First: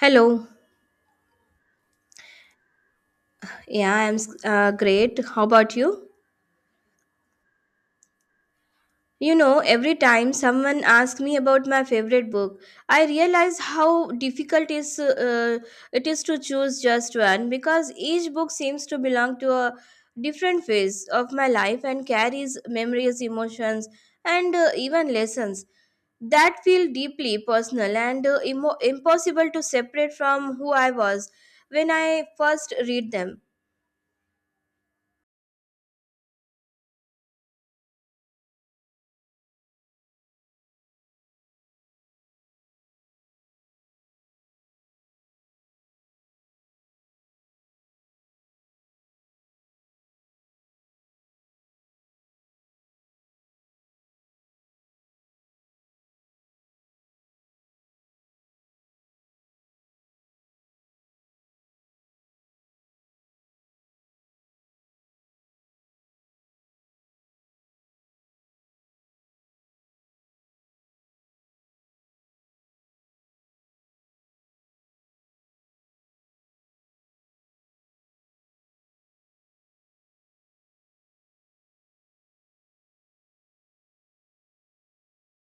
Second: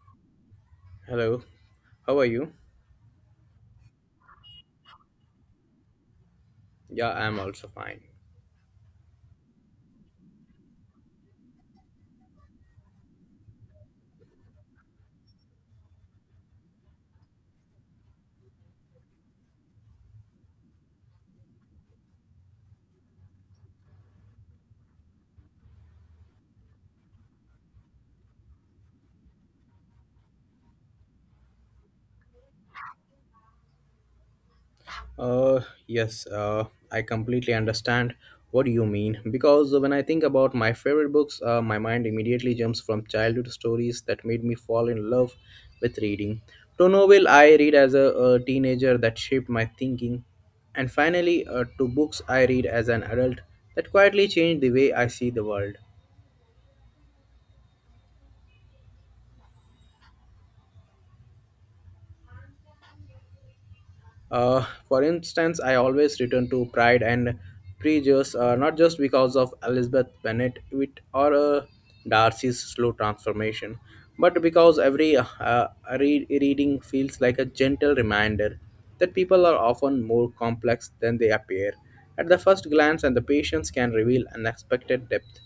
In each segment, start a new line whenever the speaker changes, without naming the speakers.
Hello.
Hello, how are you?
Yeah, I'm great. How about you?
Yeah, I'm also fine.
You know, every time someone asks me about my favorite book, I realize how difficult is it is to choose just one because each book seems to belong to a different phase of my life and carries memories, emotions, and even lessons that feel deeply personal and impossible to separate from who I was when I first read them.
Uh, yes, I completely understand what you mean because when I think about my favorite books, my mind immediately jumps from childhood stories that made me fall in love with reading to novel I read as a teenager that shaped my thinking, and finally to books I read as an adult that quietly changed the way I see the world. For instance, I always return to Pride and Prejudice, not just because of Elizabeth Bennet with, or Darcy's slow transformation, but because every reading feels like a gentle reminder that people are often more complex than they appear at the first glance, and the patience can reveal unexpected depth.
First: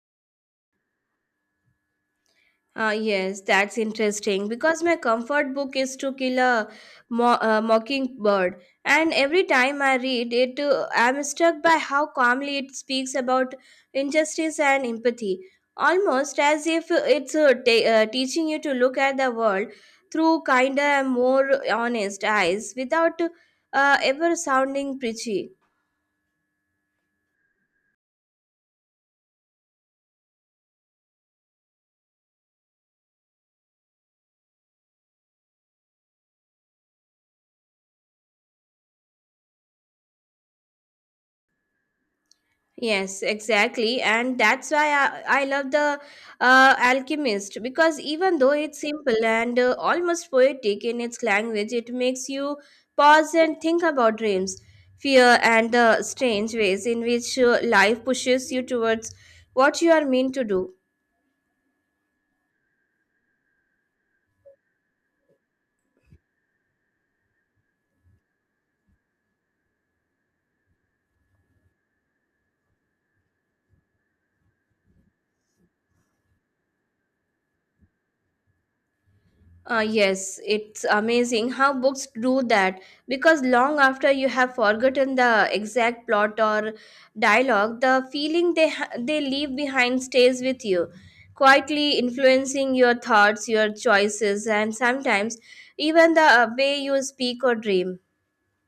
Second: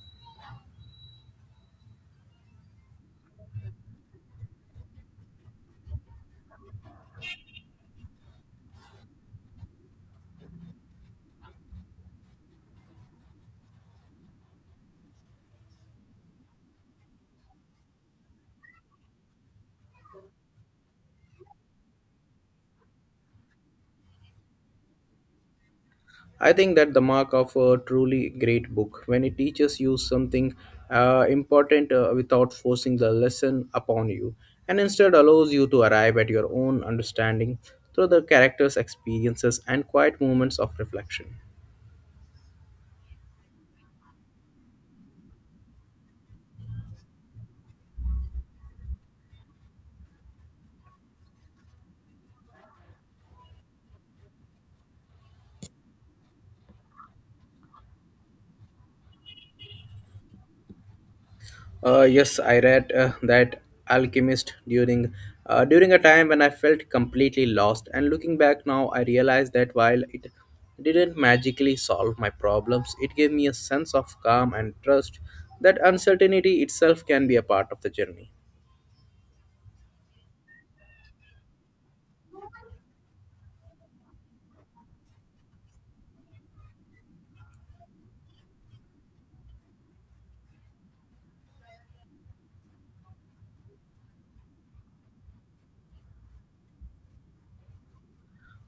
Yes, that's interesting because my comfort book is To Kill a Mockingbird, and every time I read it, I'm struck by how calmly it speaks about injustice and empathy, almost as if it's teaching you to look at the world through kinder and more honest eyes without ever sounding preachy.
I think that the mark of a truly great book when it teaches you something important without forcing the lesson upon you and instead allows you to arrive at your own understanding through the character's experiences and quiet moments of reflection.
Yes, exactly. And that's why I love The Alchemist because even though it's simple and almost poetic in its language, it makes you pause and think about dreams, fear, and the strange ways in which life pushes you towards what you are meant to do.
Yes, I read that Alchemist during a time when I felt completely lost. And looking back now, I realize that while it didn't magically solve my problems, it gave me a sense of calm and trust that uncertainty itself can be a part of the journey.
Yes, it's amazing how books do that because long after you have forgotten the exact plot or dialogue, the feeling they leave behind stays with you, quietly influencing your thoughts, your choices, and sometimes even the way you speak or dream.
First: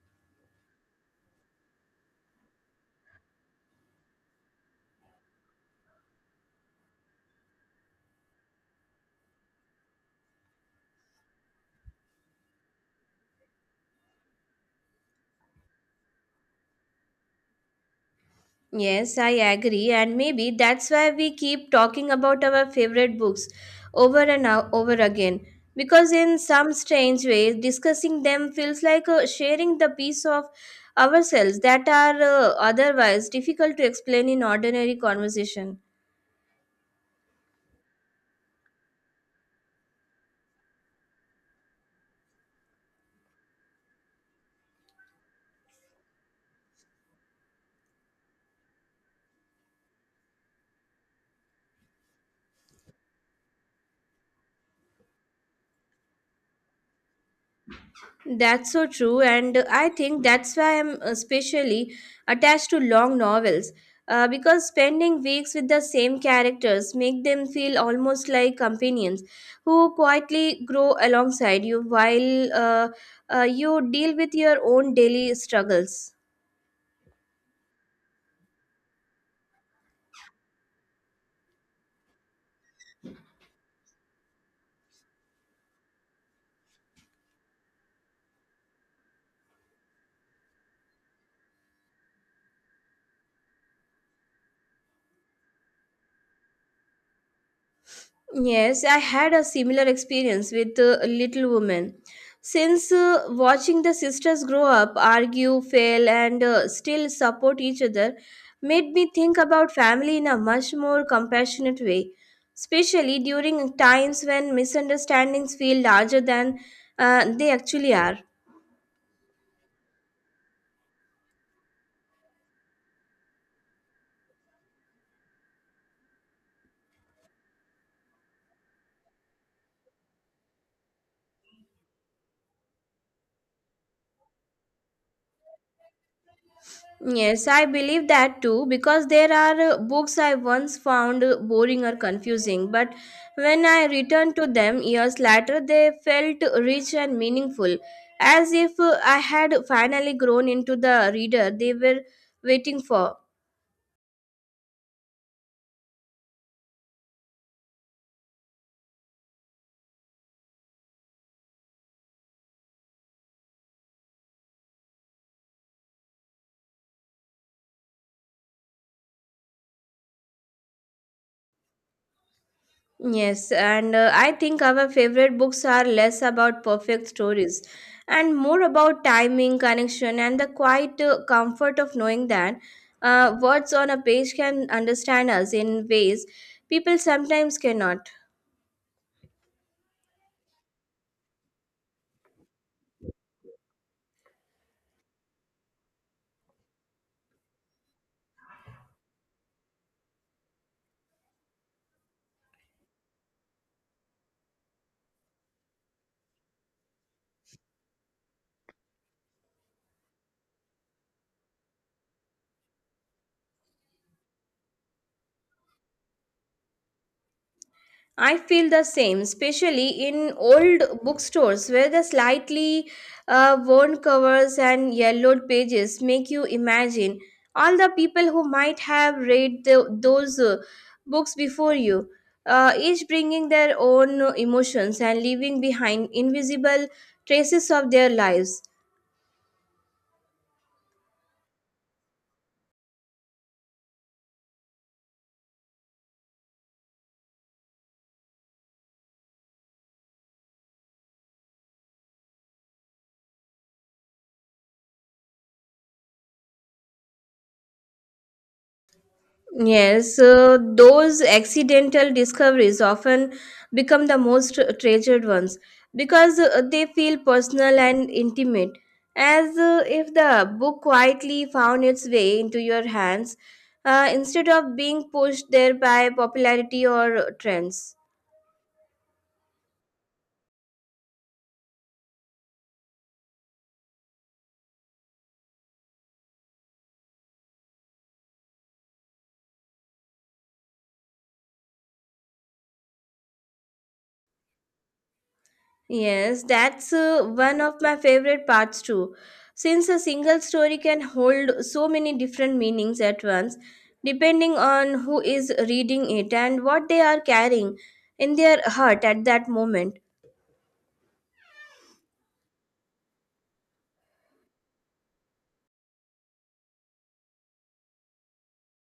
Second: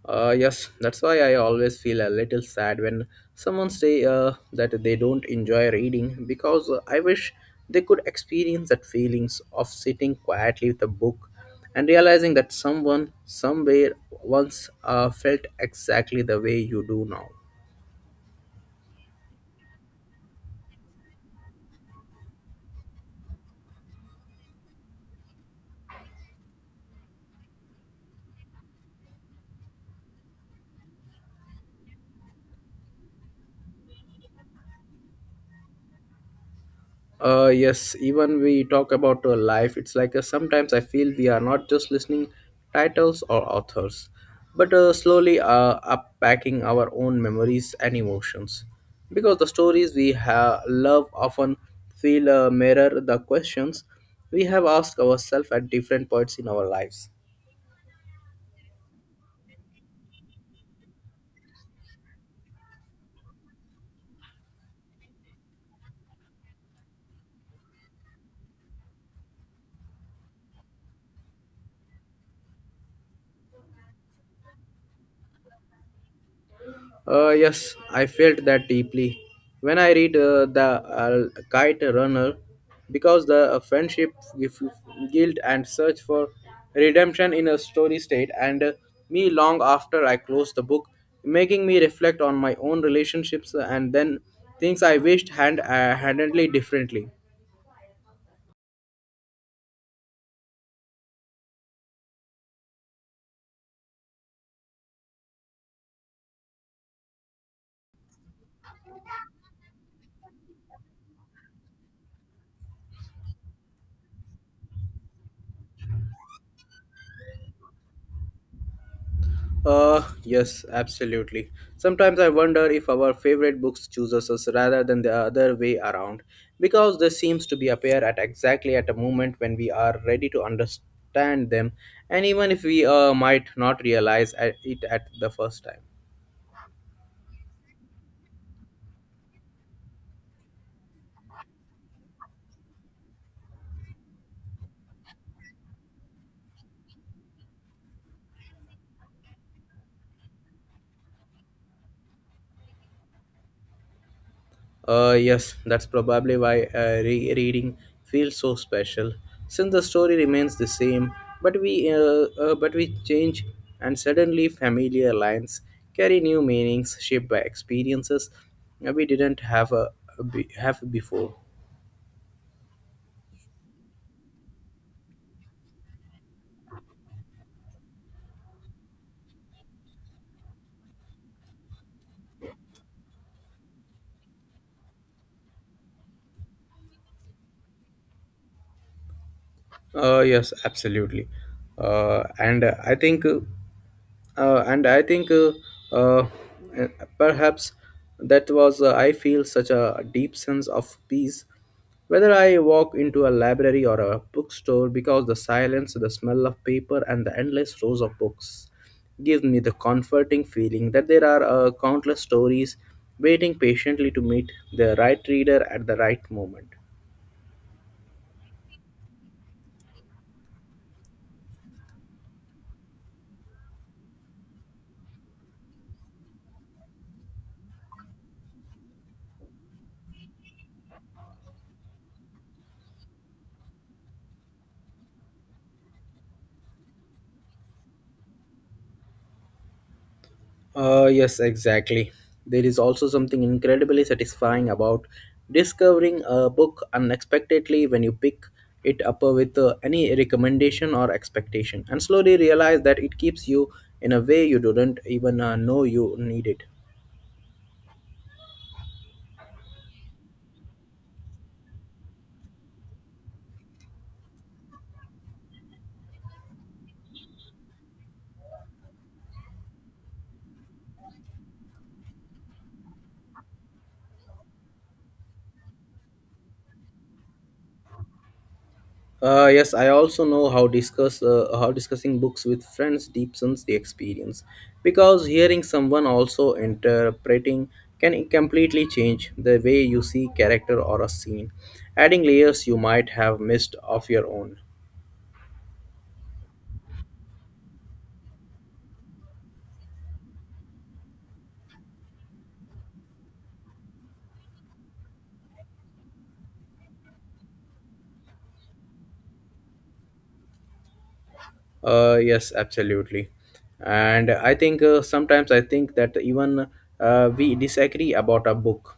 Yes, that's why I always feel a little sad when someone say that they don't enjoy reading because I wish they could experience that feelings of sitting quietly with a book and realizing that someone somewhere once felt exactly the way you do now.
Yes, I agree, and maybe that's why we keep talking about our favorite books over and over again. Because in some strange way, discussing them feels like sharing the piece of ourselves that are otherwise difficult to explain in ordinary conversation.
Yes, even we talk about life, it's like sometimes I feel we are not just listening titles or authors but slowly unpacking our own memories and emotions because the stories we have love often feel mirror the questions we have asked ourselves at different points in our lives.
That's so true, and I think that's why I'm especially attached to long novels because spending weeks with the same characters make them feel almost like companions who quietly grow alongside you while you deal with your own daily struggles.
Yes, I felt that deeply when I read the Kite Runner, because the friendship, gif- guilt, and search for redemption in a story state, and me long after I closed the book, making me reflect on my own relationships and then things I wished handedly differently.
Yes, I had a similar experience with Little Women. Since watching the sisters grow up, argue, fail, and still support each other made me think about family in a much more compassionate way, especially during times when misunderstandings feel larger than they actually are.
Yes, absolutely. Sometimes I wonder if our favorite books chooses us rather than the other way around, because they seems to be appear at exactly at a moment when we are ready to understand them, and even if we might not realize it at the first time.
Yes, I believe that too because there are books I once found boring or confusing, but when I returned to them years later, they felt rich and meaningful, as if I had finally grown into the reader they were waiting for.
Yes, that's probably why rereading feels so special, since the story remains the same, but we change, and suddenly familiar lines carry new meanings shaped by experiences we didn't have a be- have before.
Yes, and I think our favorite books are less about perfect stories and more about timing, connection, and the quiet comfort of knowing that words on a page can understand us in ways people sometimes cannot.
Yes, absolutely. Uh, and uh, I think, uh, and I think, uh, uh, perhaps that was I feel such a deep sense of peace. Whether I walk into a library or a bookstore, because the silence, the smell of paper, and the endless rows of books give me the comforting feeling that there are countless stories waiting patiently to meet the right reader at the right moment.
I feel the same, especially in old bookstores where the slightly worn covers and yellowed pages make you imagine all the people who might have read those books before you, each bringing their own emotions and leaving behind invisible traces of their lives.
Yes, exactly. There is also something incredibly satisfying about discovering a book unexpectedly when you pick it up with any recommendation or expectation and slowly realize that it keeps you in a way you didn't even know you needed.
Yes, those accidental discoveries often become the most treasured ones because they feel personal and intimate, as if the book quietly found its way into your hands instead of being pushed there by popularity or trends.
Yes, I also know how discussing books with friends deepens the experience, because hearing someone also interpreting can completely change the way you see character or a scene, adding layers you might have missed of your own.
Yes, that's one of my favorite parts too. Since a single story can hold so many different meanings at once, depending on who is reading it and what they are carrying in their heart at that moment.
Yes, absolutely. And I think sometimes I think that even we disagree about a book.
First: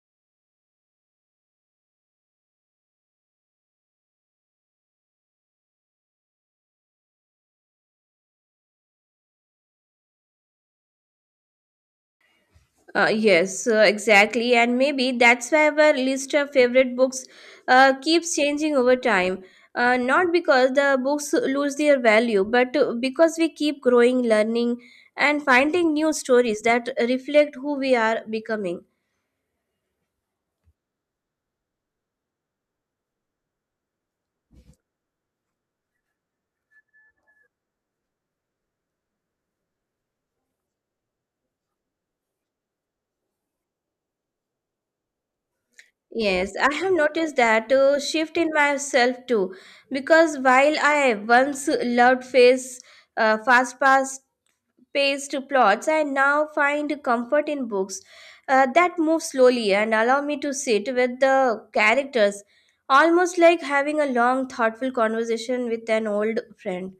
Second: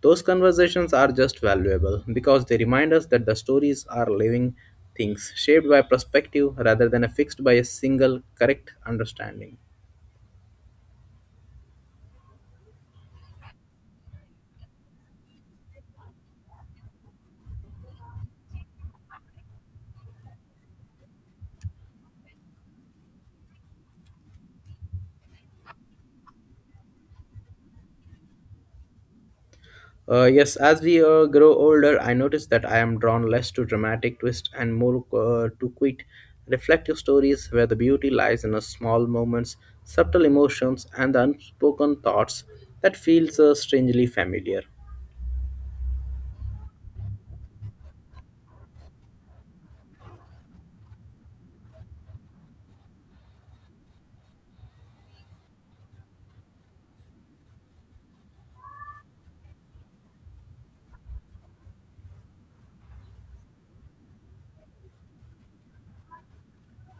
Those conversations are just valuable because they remind us that the stories are living things shaped by perspective rather than fixed by a single correct understanding.
Yes, exactly, and maybe that's why our list of favorite books keeps changing over time. Not because the books lose their value, but because we keep growing, learning, and finding new stories that reflect who we are becoming.
Yes, as we grow older, I notice that I am drawn less to dramatic twists and more to quaint, reflective stories where the beauty lies in the small moments, subtle emotions, and the unspoken thoughts that feels strangely familiar.
Yes, I have noticed that shift in myself too, because while I once loved face fast paced plots, I now find comfort in books that move slowly and allow me to sit with the characters, almost like having a long, thoughtful conversation with an old friend.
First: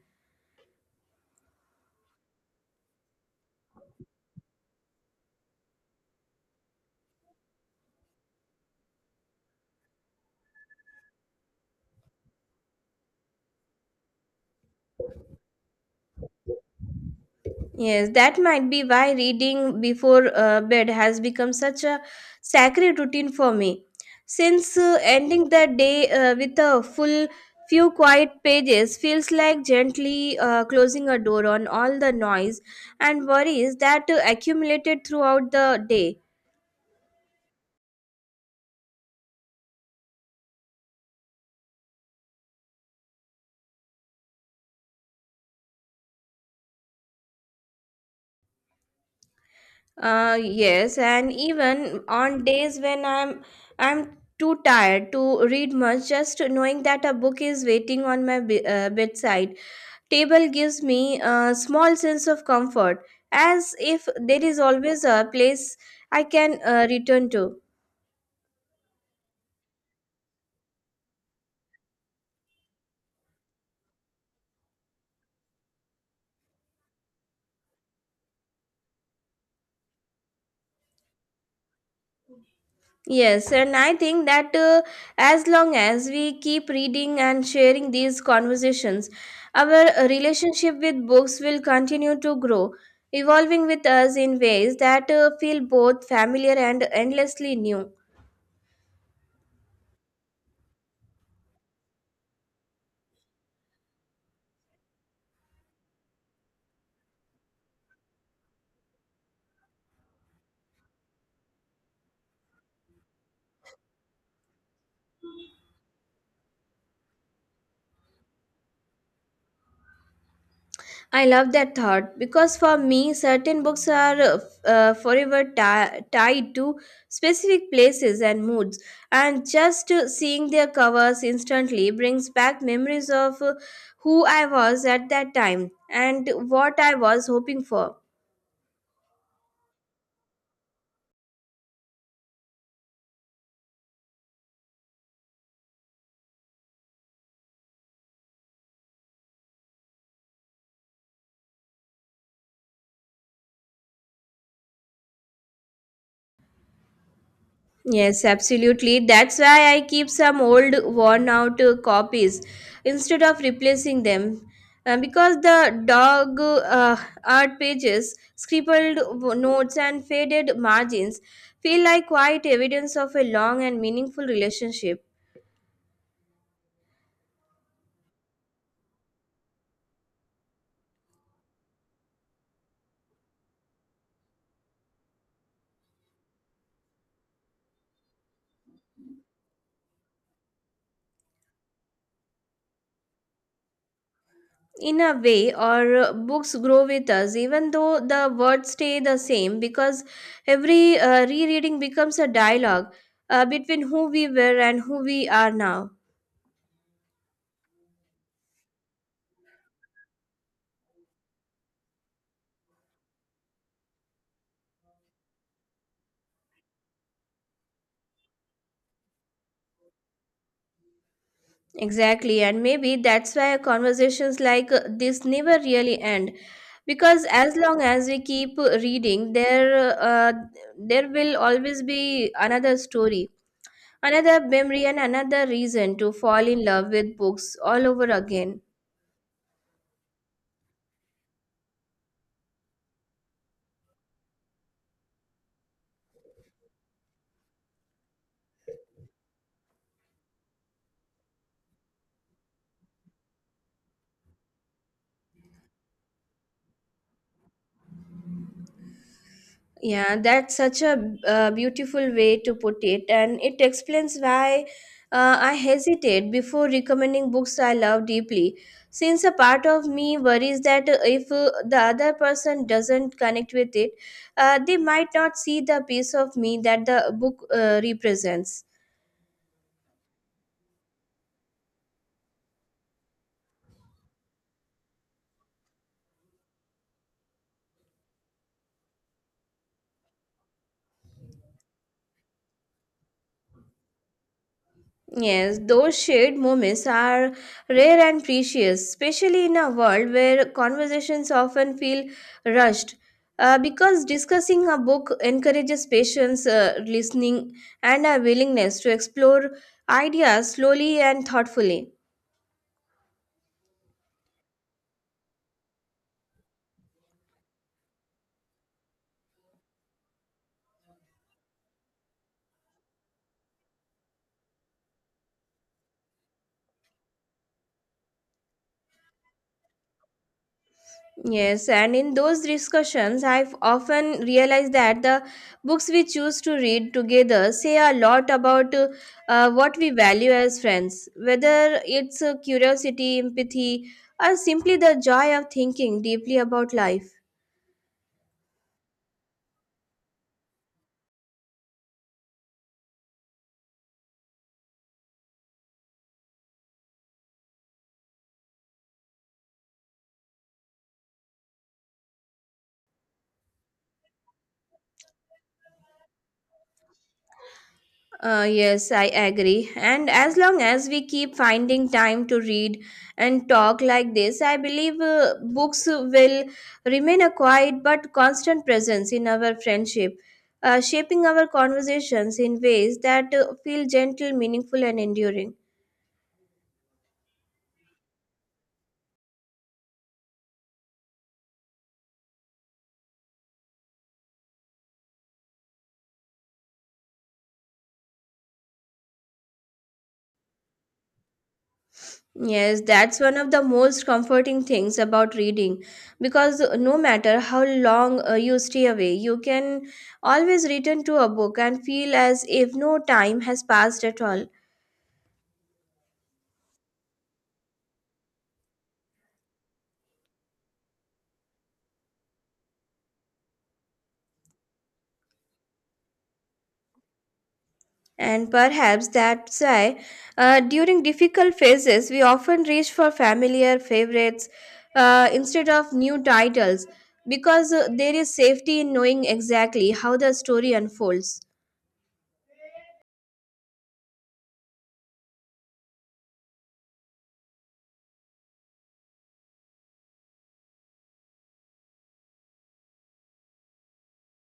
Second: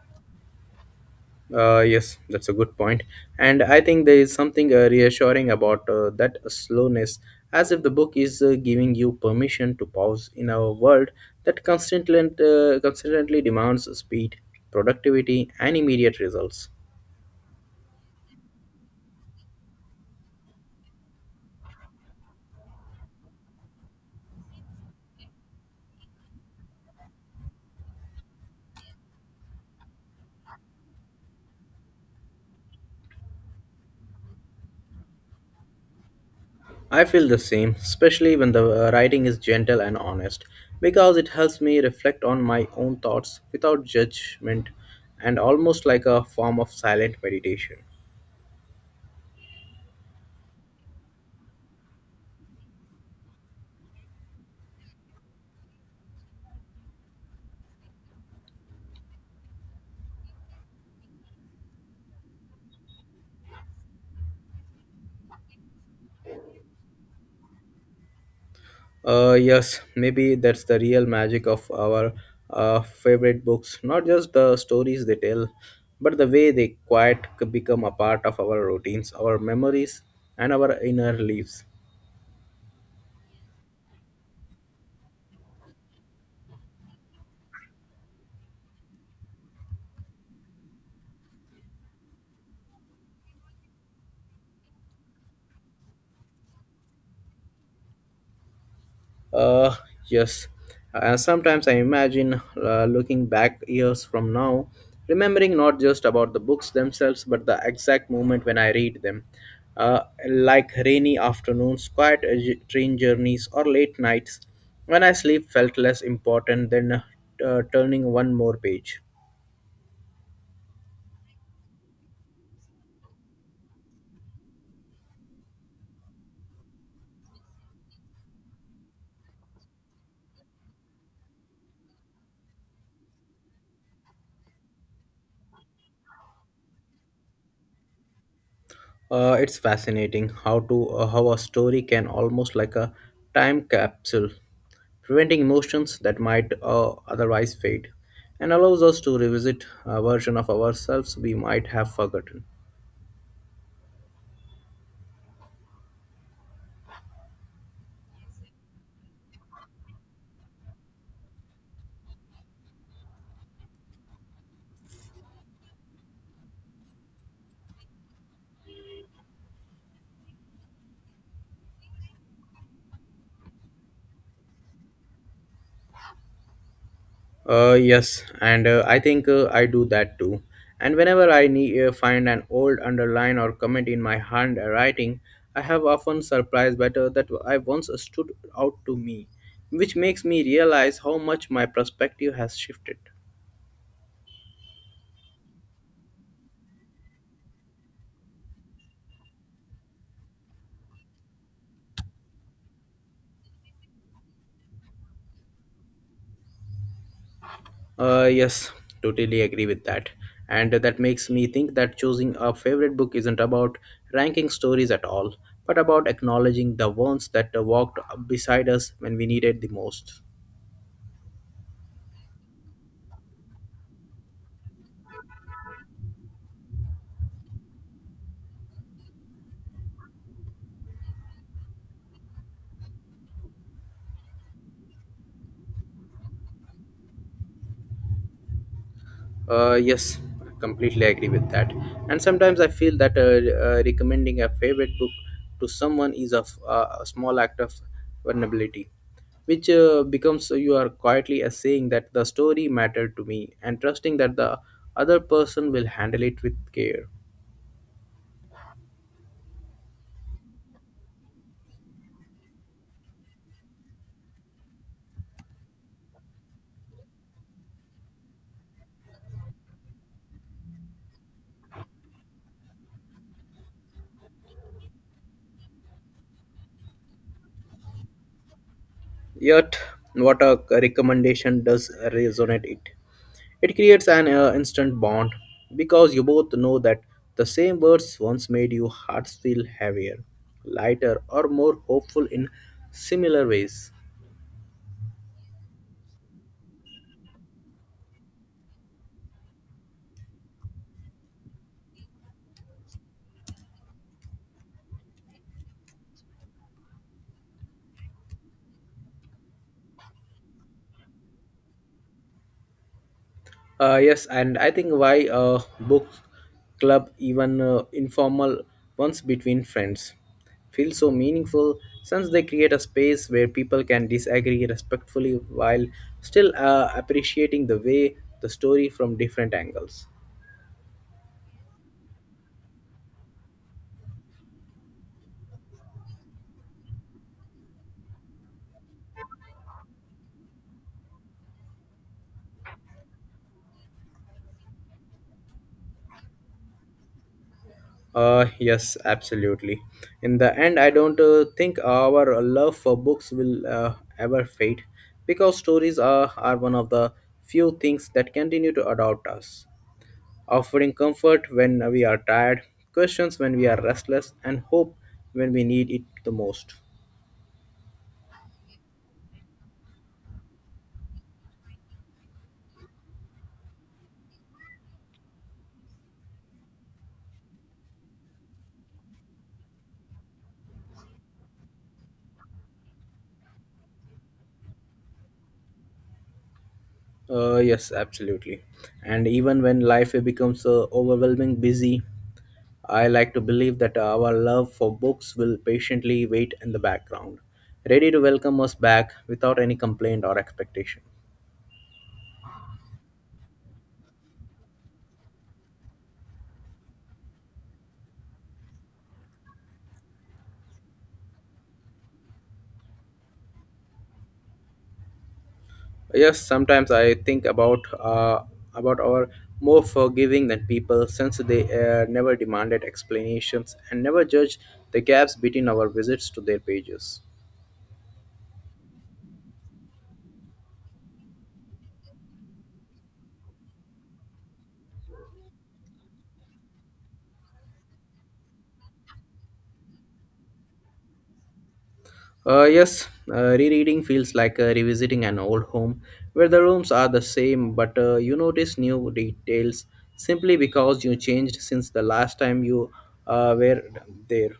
Yes, that's a good point. And I think there is something reassuring about that slowness, as if the book is giving you permission to pause in a world that constantly demands speed, productivity, and immediate results.
Yes, that might be why reading before bed has become such a sacred routine for me. Since ending the day with a full few quiet pages feels like gently closing a door on all the noise and worries that accumulated throughout the day.
I feel the same, especially when the writing is gentle and honest, because it helps me reflect on my own thoughts without judgment and almost like a form of silent meditation.
Yes, and even on days when I'm too tired to read much, just knowing that a book is waiting on my bedside table gives me a small sense of comfort, as if there is always a place I can return to.
Yes, maybe that's the real magic of our favorite books. Not just the stories they tell, but the way they become a part of our routines, our memories, and our inner lives.
Yes, and I think that as long as we keep reading and sharing these conversations, our relationship with books will continue to grow, evolving with us in ways that feel both familiar and endlessly new.
Uh, yes. And sometimes I imagine looking back years from now, remembering not just about the books themselves, but the exact moment when I read them. Uh, like rainy afternoons, quiet train journeys, or late nights when I sleep felt less important than turning one more page.
I love that thought because for me, certain books are forever tied to specific places and moods, and just seeing their covers instantly brings back memories of who I was at that time and what I was hoping for.
It's fascinating how a story can almost like a time capsule, preventing emotions that might otherwise fade, and allows us to revisit a version of ourselves we might have forgotten.
Yes, absolutely. That's why I keep some old, worn out copies instead of replacing them. Because the dog art pages, scribbled notes, and faded margins feel like quiet evidence of a long and meaningful relationship.
Yes, and I think I do that too. And whenever I need, find an old underline or comment in my handwriting, I have often surprised better that I once stood out to me, which makes me realize how much my perspective has shifted.
In a way, our books grow with us, even though the words stay the same, because every rereading becomes a dialogue between who we were and who we are now.
Yes, totally agree with that. And that makes me think that choosing a favorite book isn't about ranking stories at all, but about acknowledging the ones that walked beside us when we needed the most.
Exactly, and maybe that's why conversations like this never really end because as long as we keep reading, there will always be another story, another memory, and another reason to fall in love with books all over again.
Yes, I completely agree with that. And sometimes I feel that recommending a favorite book to someone is a small act of vulnerability, which becomes you are quietly saying that the story mattered to me and trusting that the other person will handle it with care.
Yeah, that's such a beautiful way to put it, and it explains why I hesitate before recommending books I love deeply. Since a part of me worries that if the other person doesn't connect with it, they might not see the piece of me that the book represents.
Yet, what a recommendation does resonate it. It creates an instant bond because you both know that the same words once made your hearts feel heavier, lighter, or more hopeful in similar ways.
Yes, those shared moments are rare and precious, especially in a world where conversations often feel rushed. Because discussing a book encourages patience, listening, and a willingness to explore ideas slowly and thoughtfully.
Yes, and I think why book club, even informal ones between friends, feel so meaningful since they create a space where people can disagree respectfully while still appreciating the way the story from different angles.
Yes, and in those discussions, I've often realized that the books we choose to read together say a lot about what we value as friends, whether it's curiosity, empathy, or simply the joy of thinking deeply about life.
Yes, absolutely. In the end, I don't think our love for books will ever fade because stories are one of the few things that continue to adopt us, offering comfort when we are tired, questions when we are restless, and hope when we need it the most.
Yes, I agree. And as long as we keep finding time to read and talk like this, I believe books will remain a quiet but constant presence in our friendship, shaping our conversations in ways that feel gentle, meaningful, and enduring.
Yes, absolutely. And even when life becomes overwhelming, busy, I like to believe that our love for books will patiently wait in the background, ready to welcome us back without any complaint or expectation.
Yes, that's one of the most comforting things about reading because no matter how long you stay away, you can always return to a book and feel as if no time has passed at all.
Yes, sometimes I think about our more forgiving than people since they never demanded explanations and never judged the gaps between our visits to their pages.
And perhaps that's why, during difficult phases, we often reach for familiar favorites instead of new titles because there is safety in knowing exactly how the story unfolds.
Yes, rereading feels like revisiting an old home where the rooms are the same, but you notice new details simply because you changed since the last time you were there.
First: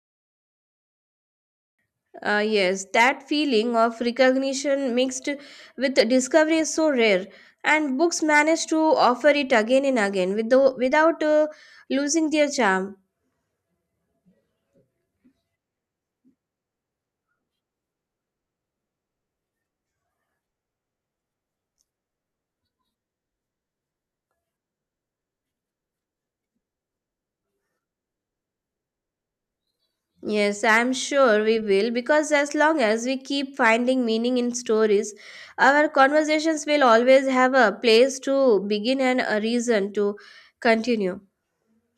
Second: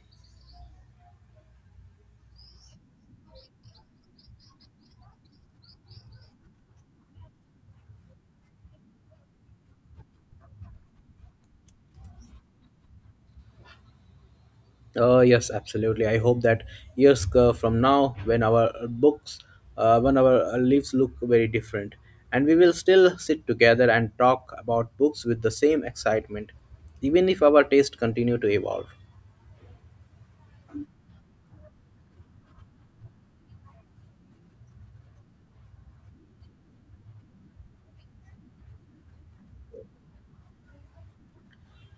Yes, that feeling of recognition mixed with discovery is so rare, and books manage to offer it again and again with without losing their charm.
Yes, absolutely. I hope that years from now, when our books, when our lives look very different, and we will still sit together and talk about books with the same excitement, even if our taste continue to evolve.
Yes, I'm sure we will because as long as we keep finding meaning in stories, our conversations will always have a place to begin and a reason to continue.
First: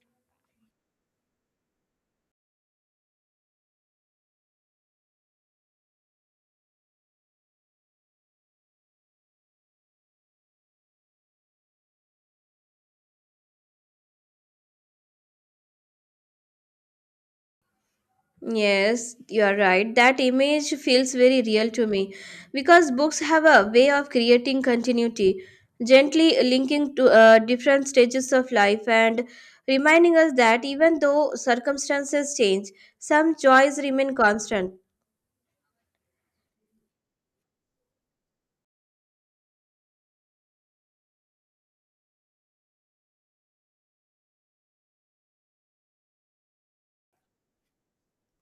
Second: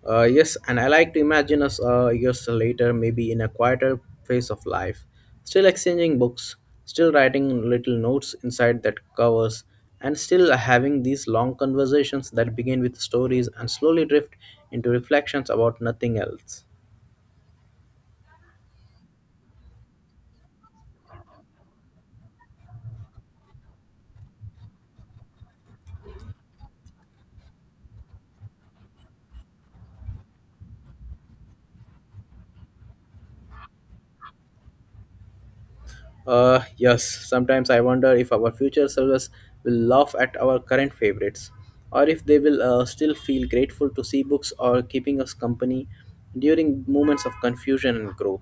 Yes, and I like to imagine us years later, maybe in a quieter phase of life, still exchanging books, still writing little notes inside that covers, and still having these long conversations that begin with stories and slowly drift into reflections about nothing else.
Yes, you are right. That image feels very real to me because books have a way of creating continuity, gently linking to different stages of life and reminding us that even though circumstances change, some joys remain constant.
Yes, sometimes I wonder if our future selves will laugh at our current favorites, or if they will still feel grateful to see books or keeping us company during moments of confusion and growth.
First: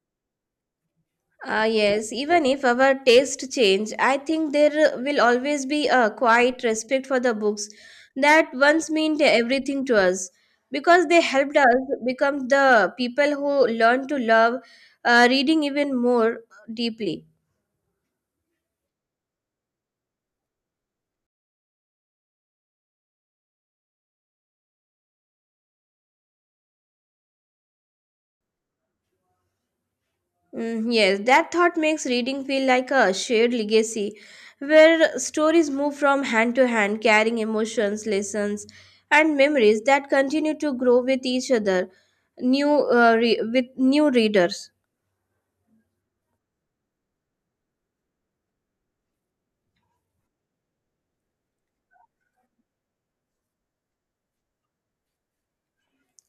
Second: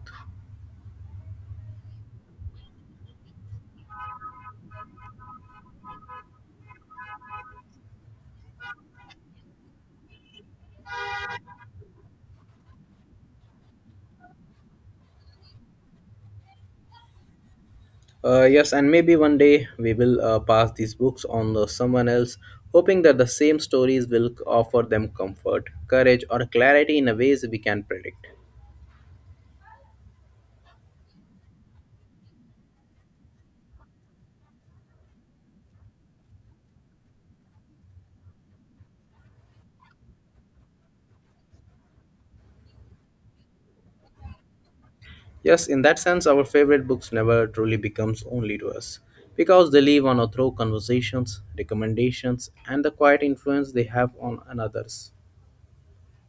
Yes, even if our taste change, I think there will always be a quiet respect for the books that once meant everything to us because they helped us become the people who learn to love reading even more deeply.
Yes, and maybe one day we will pass these books on to someone else, hoping that the same stories will offer them comfort, courage, or clarity in a ways we can predict.
Mm, yes, that thought makes reading feel like a shared legacy where stories move from hand to hand, carrying emotions, lessons, and memories that continue to grow with each other, with new readers.
Yes, in that sense, our favorite books never truly becomes only to us, because they live on through conversations, recommendations, and the quiet influence they have on others.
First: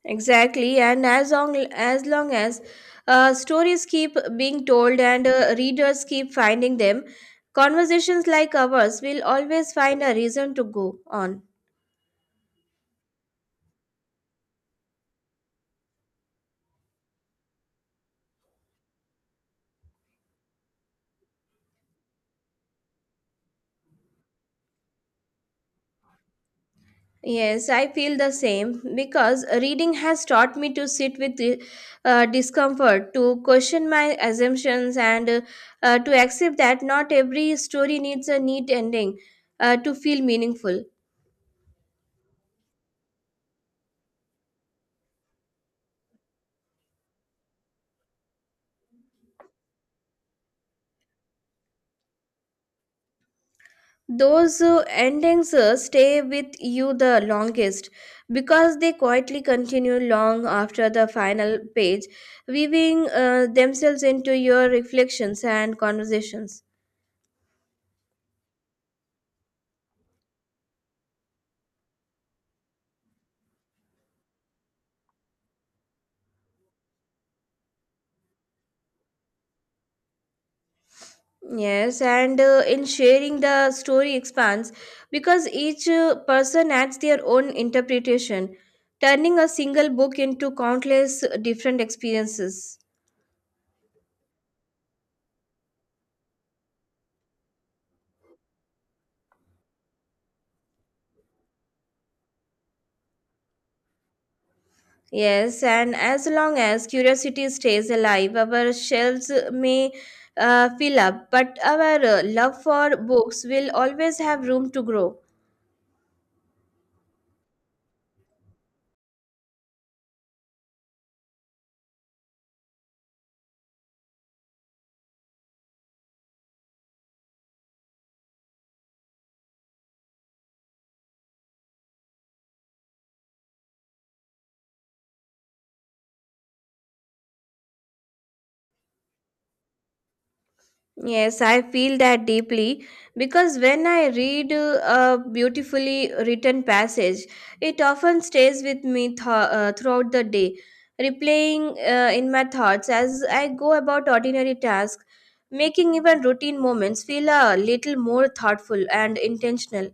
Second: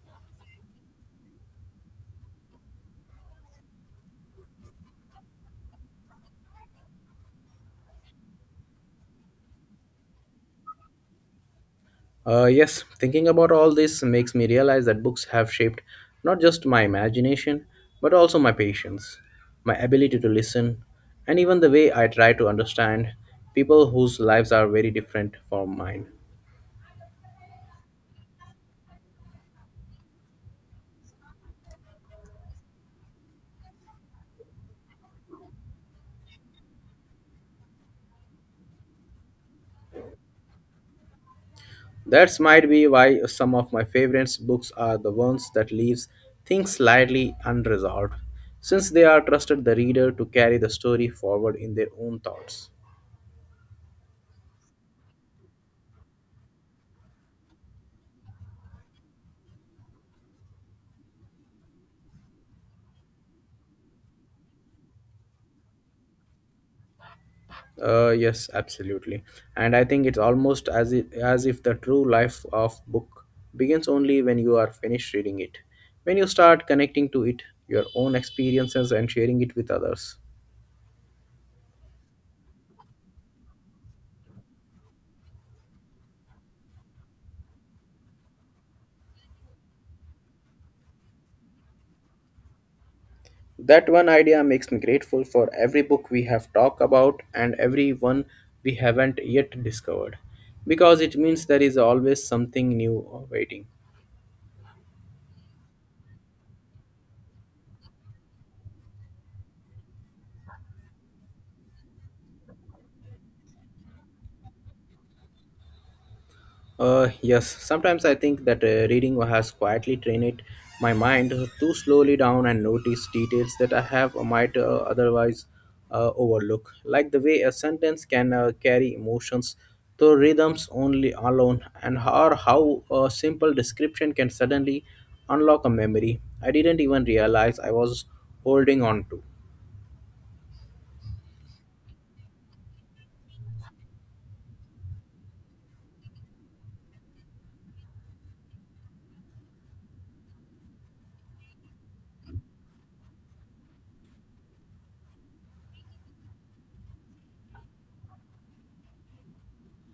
Exactly, and as long as stories keep being told and readers keep finding them, conversations like ours will always find a reason to go on.
Yes, thinking about all this makes me realize that books have shaped not just my imagination, but also my patience, my ability to listen, and even the way I try to understand people whose lives are very different from mine.
Yes, I feel the same because reading has taught me to sit with discomfort, to question my assumptions, and to accept that not every story needs a neat ending to feel meaningful.
That might be why some of my favorite books are the ones that leaves things slightly unresolved, since they are trusted the reader to carry the story forward in their own thoughts.
Those endings stay with you the longest because they quietly continue long after the final page, weaving themselves into your reflections and conversations.
Yes, absolutely. And I think it's almost as if the true life of book begins only when you are finished reading it. When you start connecting to it, your own experiences and sharing it with others.
Yes, and in sharing the story expands because each person adds their own interpretation, turning a single book into countless different experiences.
That one idea makes me grateful for every book we have talked about and every one we haven't yet discovered because it means there is always something new waiting.
Yes, and as long as curiosity stays alive, our shelves may fill up, but our love for books will always have room to grow.
Yes, sometimes I think that reading has quietly trained my mind to slowly down and notice details that I have or might otherwise overlook, like the way a sentence can carry emotions through rhythms only alone, and how a simple description can suddenly unlock a memory I didn't even realize I was holding on to.
Yes, I feel that deeply because when I read a beautifully written passage, it often stays with me throughout the day, replaying in my thoughts as I go about ordinary tasks, making even routine moments feel a little more thoughtful and intentional.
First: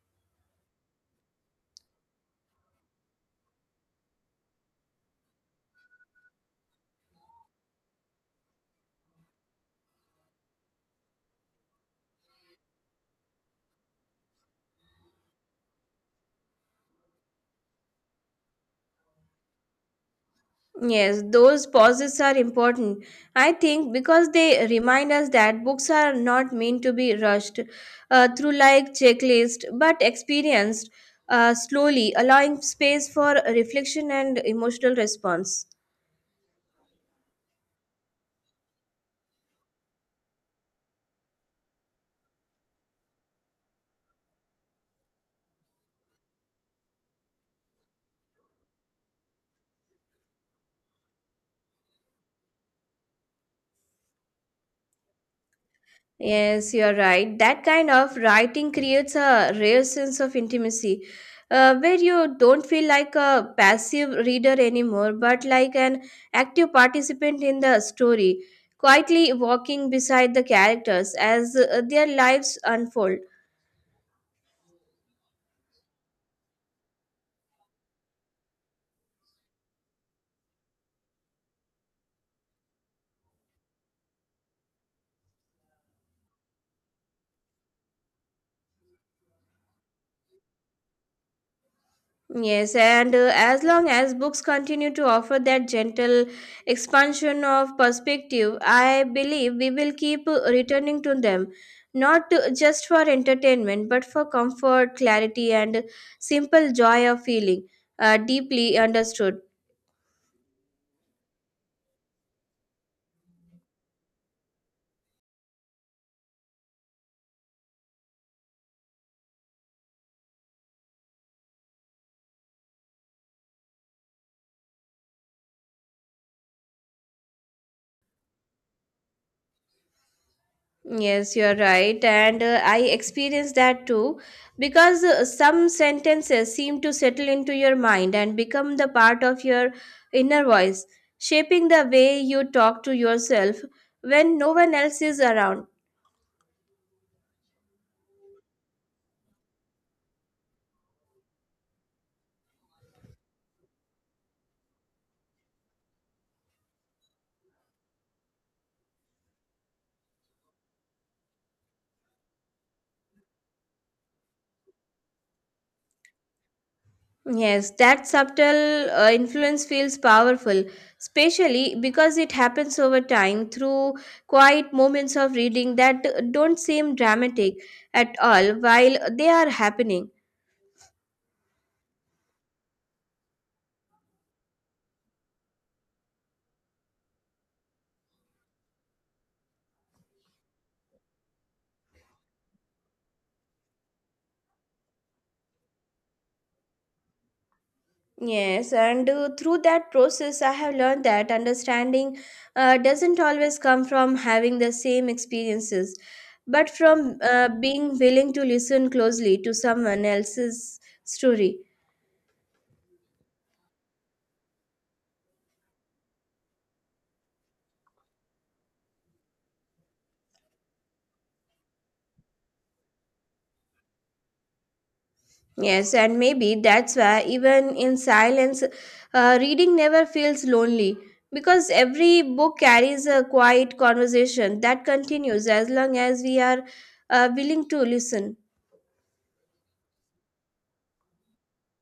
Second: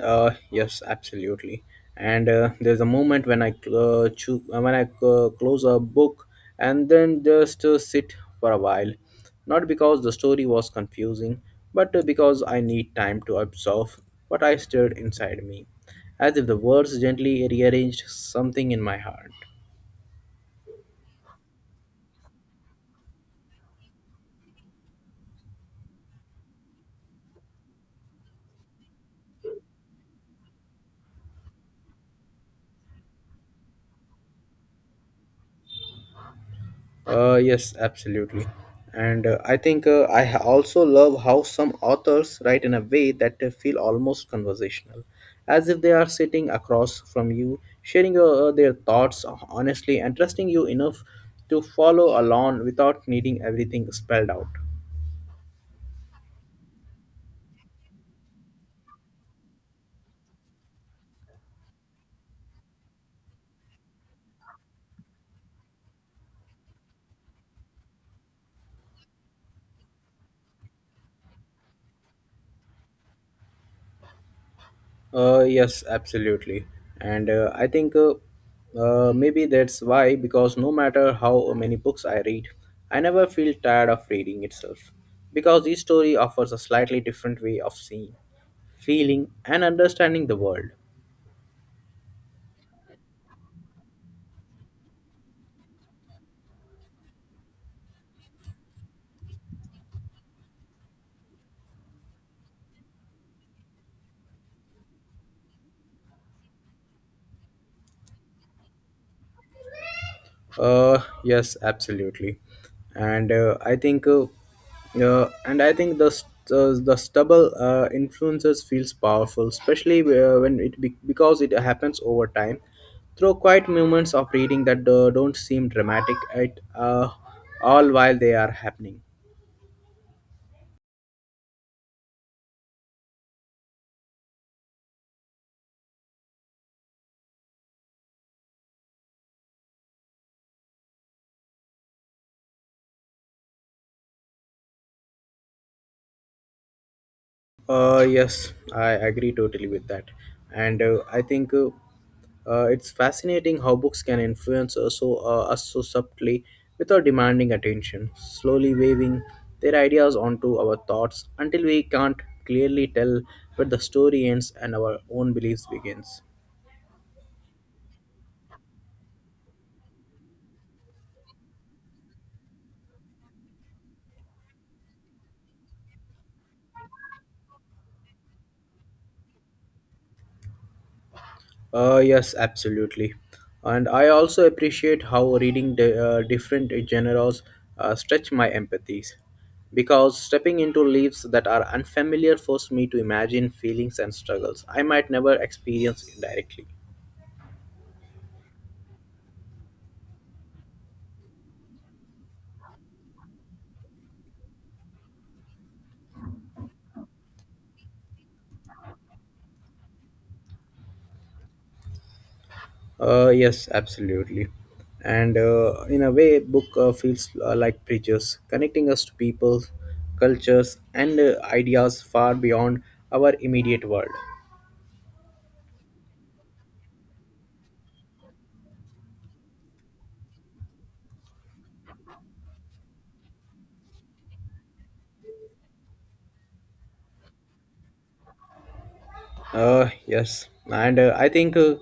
Yes, absolutely. And there's a moment when when I close a book and then just sit for a while, not because the story was confusing, but because I need time to absorb what I stirred inside me, as if the words gently rearranged something in my heart.
Yes, those pauses are important, I think, because they remind us that books are not meant to be rushed through like checklist, but experienced slowly, allowing space for reflection and emotional response.
Yes, absolutely. And I think also love how some authors write in a way that they feel almost conversational, as if they are sitting across from you, sharing their thoughts honestly and trusting you enough to follow along without needing everything spelled out.
Yes, you're right. That kind of writing creates a rare sense of intimacy where you don't feel like a passive reader anymore, but like an active participant in the story, quietly walking beside the characters as their lives unfold.
Yes, absolutely. And I think maybe that's why, because no matter how many books I read, I never feel tired of reading itself. Because each story offers a slightly different way of seeing, feeling, and understanding the world.
Yes, and as long as books continue to offer that gentle expansion of perspective, I believe we will keep returning to them, not just for entertainment, but for comfort, clarity, and simple joy of feeling deeply understood.
Yes, absolutely, and I think, and I think the stubble influences feels powerful, especially because it happens over time through quiet moments of reading that don't seem dramatic at all while they are happening.
Yes, you're right. And I experienced that too because some sentences seem to settle into your mind and become the part of your inner voice, shaping the way you talk to yourself when no one else is around.
Yes, I agree totally with that. And I think it's fascinating how books can influence us so subtly without demanding attention, slowly waving their ideas onto our thoughts until we can't clearly tell where the story ends and our own beliefs begins.
Yes, that subtle influence feels powerful, especially because it happens over time through quiet moments of reading that don't seem dramatic at all while they are happening.
Yes, absolutely. And I also appreciate how reading different genres stretch my empathies because stepping into lives that are unfamiliar forced me to imagine feelings and struggles I might never experience directly.
Yes, and through that process, I have learned that understanding doesn't always come from having the same experiences, but from being willing to listen closely to someone else's story.
Yes, absolutely. And in a way, book feels like bridges, connecting us to people, cultures, and ideas far beyond our immediate world.
Yes, and maybe that's why, even in silence, reading never feels lonely because every book carries a quiet conversation that continues as long as we are willing to listen.
Yes, and I think, uh,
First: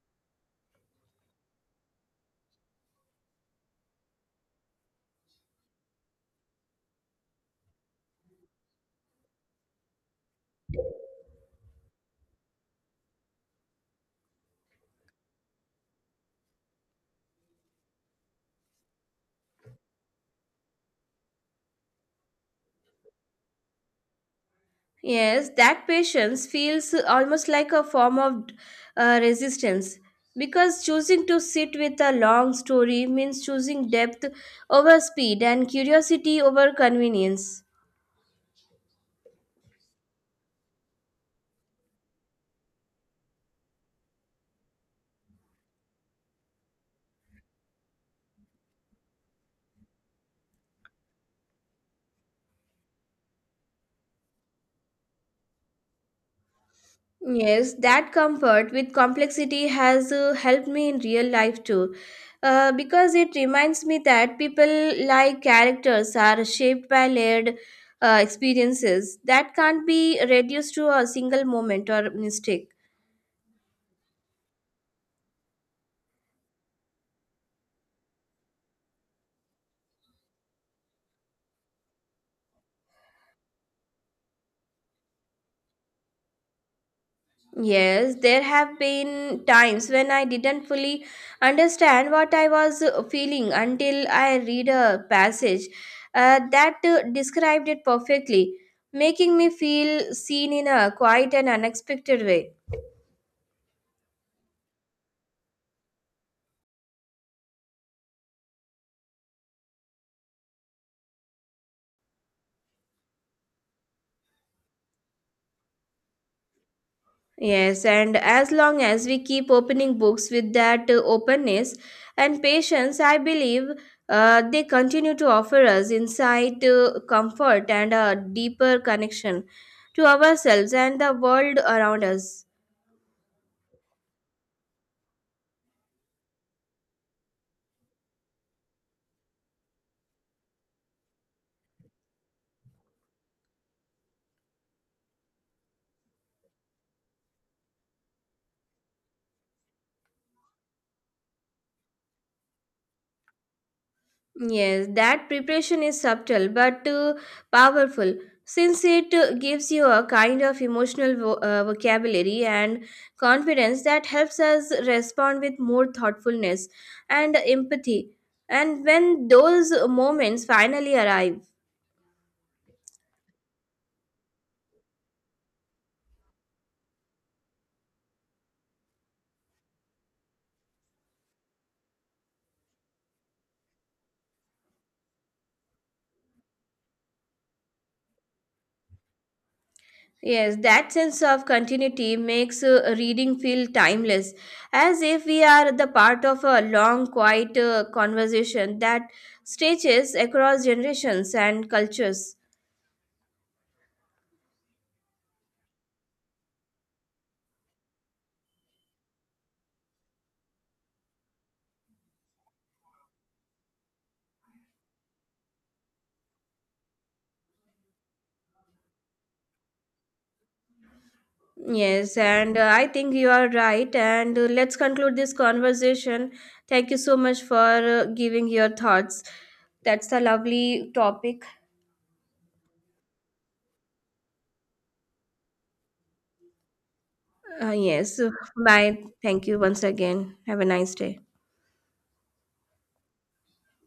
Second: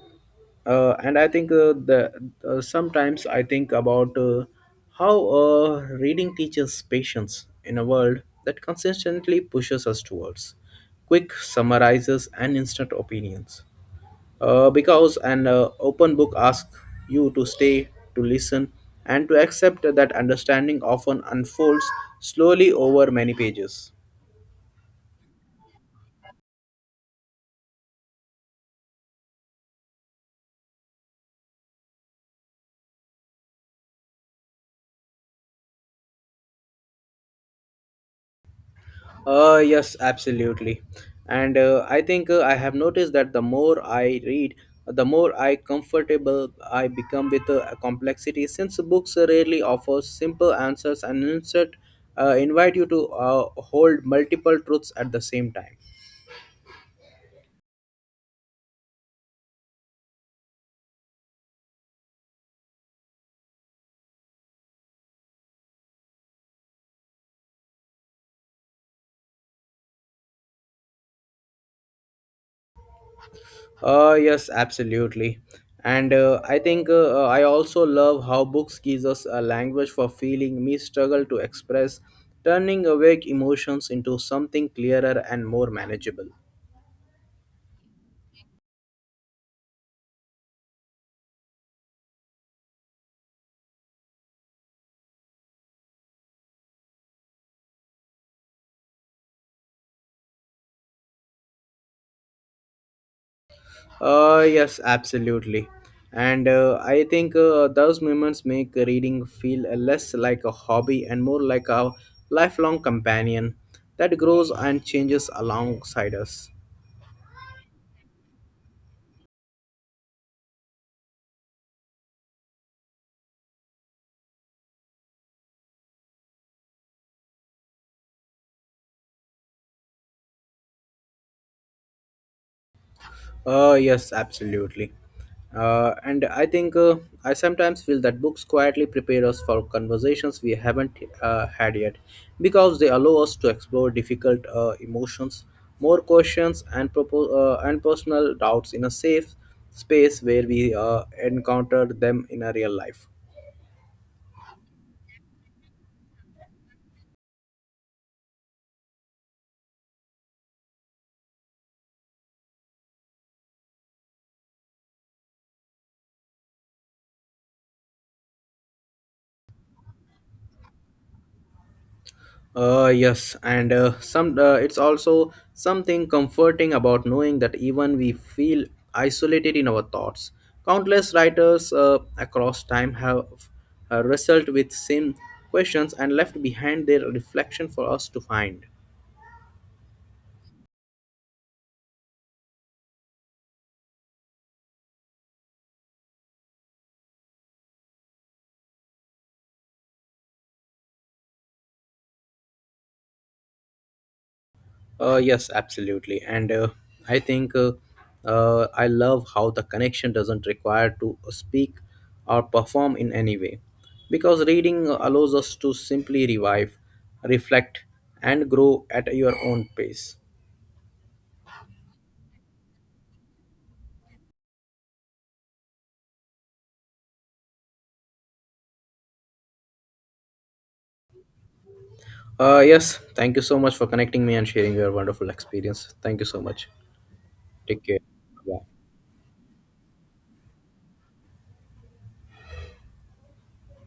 uh, and I think the sometimes I think about how reading teaches patience in a world that consistently pushes us towards quick summarizes and instant opinions. Because an open book asks you to stay, to listen, and to accept that understanding often unfolds slowly over many pages.
Yes, that patience feels almost like a form of resistance because choosing to sit with a long story means choosing depth over speed and curiosity over convenience.
Yes, absolutely. And I think I have noticed that the more I read, the more I comfortable I become with complexity. Since books rarely offer simple answers and instead invite you to hold multiple truths at the same time.
Yes, that comfort with complexity has helped me in real life too. Because it reminds me that people like characters are shaped by layered experiences that can't be reduced to a single moment or mistake.
Yes, absolutely. And I think I also love how books gives us a language for feeling me struggle to express, turning awake emotions into something clearer and more manageable.
Yes, there have been times when I didn't fully understand what I was feeling until I read a passage that described it perfectly, making me feel seen in a quiet and unexpected way.
Yes, absolutely. And I think those moments make reading feel less like a hobby and more like a lifelong companion that grows and changes alongside us.
Yes, and as long as we keep opening books with that openness and patience, I believe they continue to offer us insight, comfort, and a deeper connection to ourselves and the world around us.
Yes, absolutely. And I think I sometimes feel that books quietly prepare us for conversations we haven't had yet because they allow us to explore difficult emotions, more questions, and, personal doubts in a safe space where we encounter them in a real life.
Yes, that preparation is subtle but powerful since it gives you a kind of emotional vocabulary and confidence that helps us respond with more thoughtfulness and empathy. And when those moments finally arrive,
Yes, and some it's also something comforting about knowing that even we feel isolated in our thoughts. Countless writers across time have wrestled with same questions and left behind their reflection for us to find.
yes, that sense of continuity makes reading feel timeless, as if we are the part of a long, quiet conversation that stretches across generations and cultures.
Yes, absolutely. And I think I love how the connection doesn't require to speak or perform in any way. Because reading allows us to simply revive, reflect, and grow at your own pace.
Yes, and I think you are right. And let's conclude this conversation. Thank you so much for giving your thoughts. That's a lovely topic.
Yes, thank you so much for connecting me and sharing your wonderful experience. Thank you so much.
Uh,
Take care.
yes.
Bye.
Bye. Thank you once again. Have a nice day.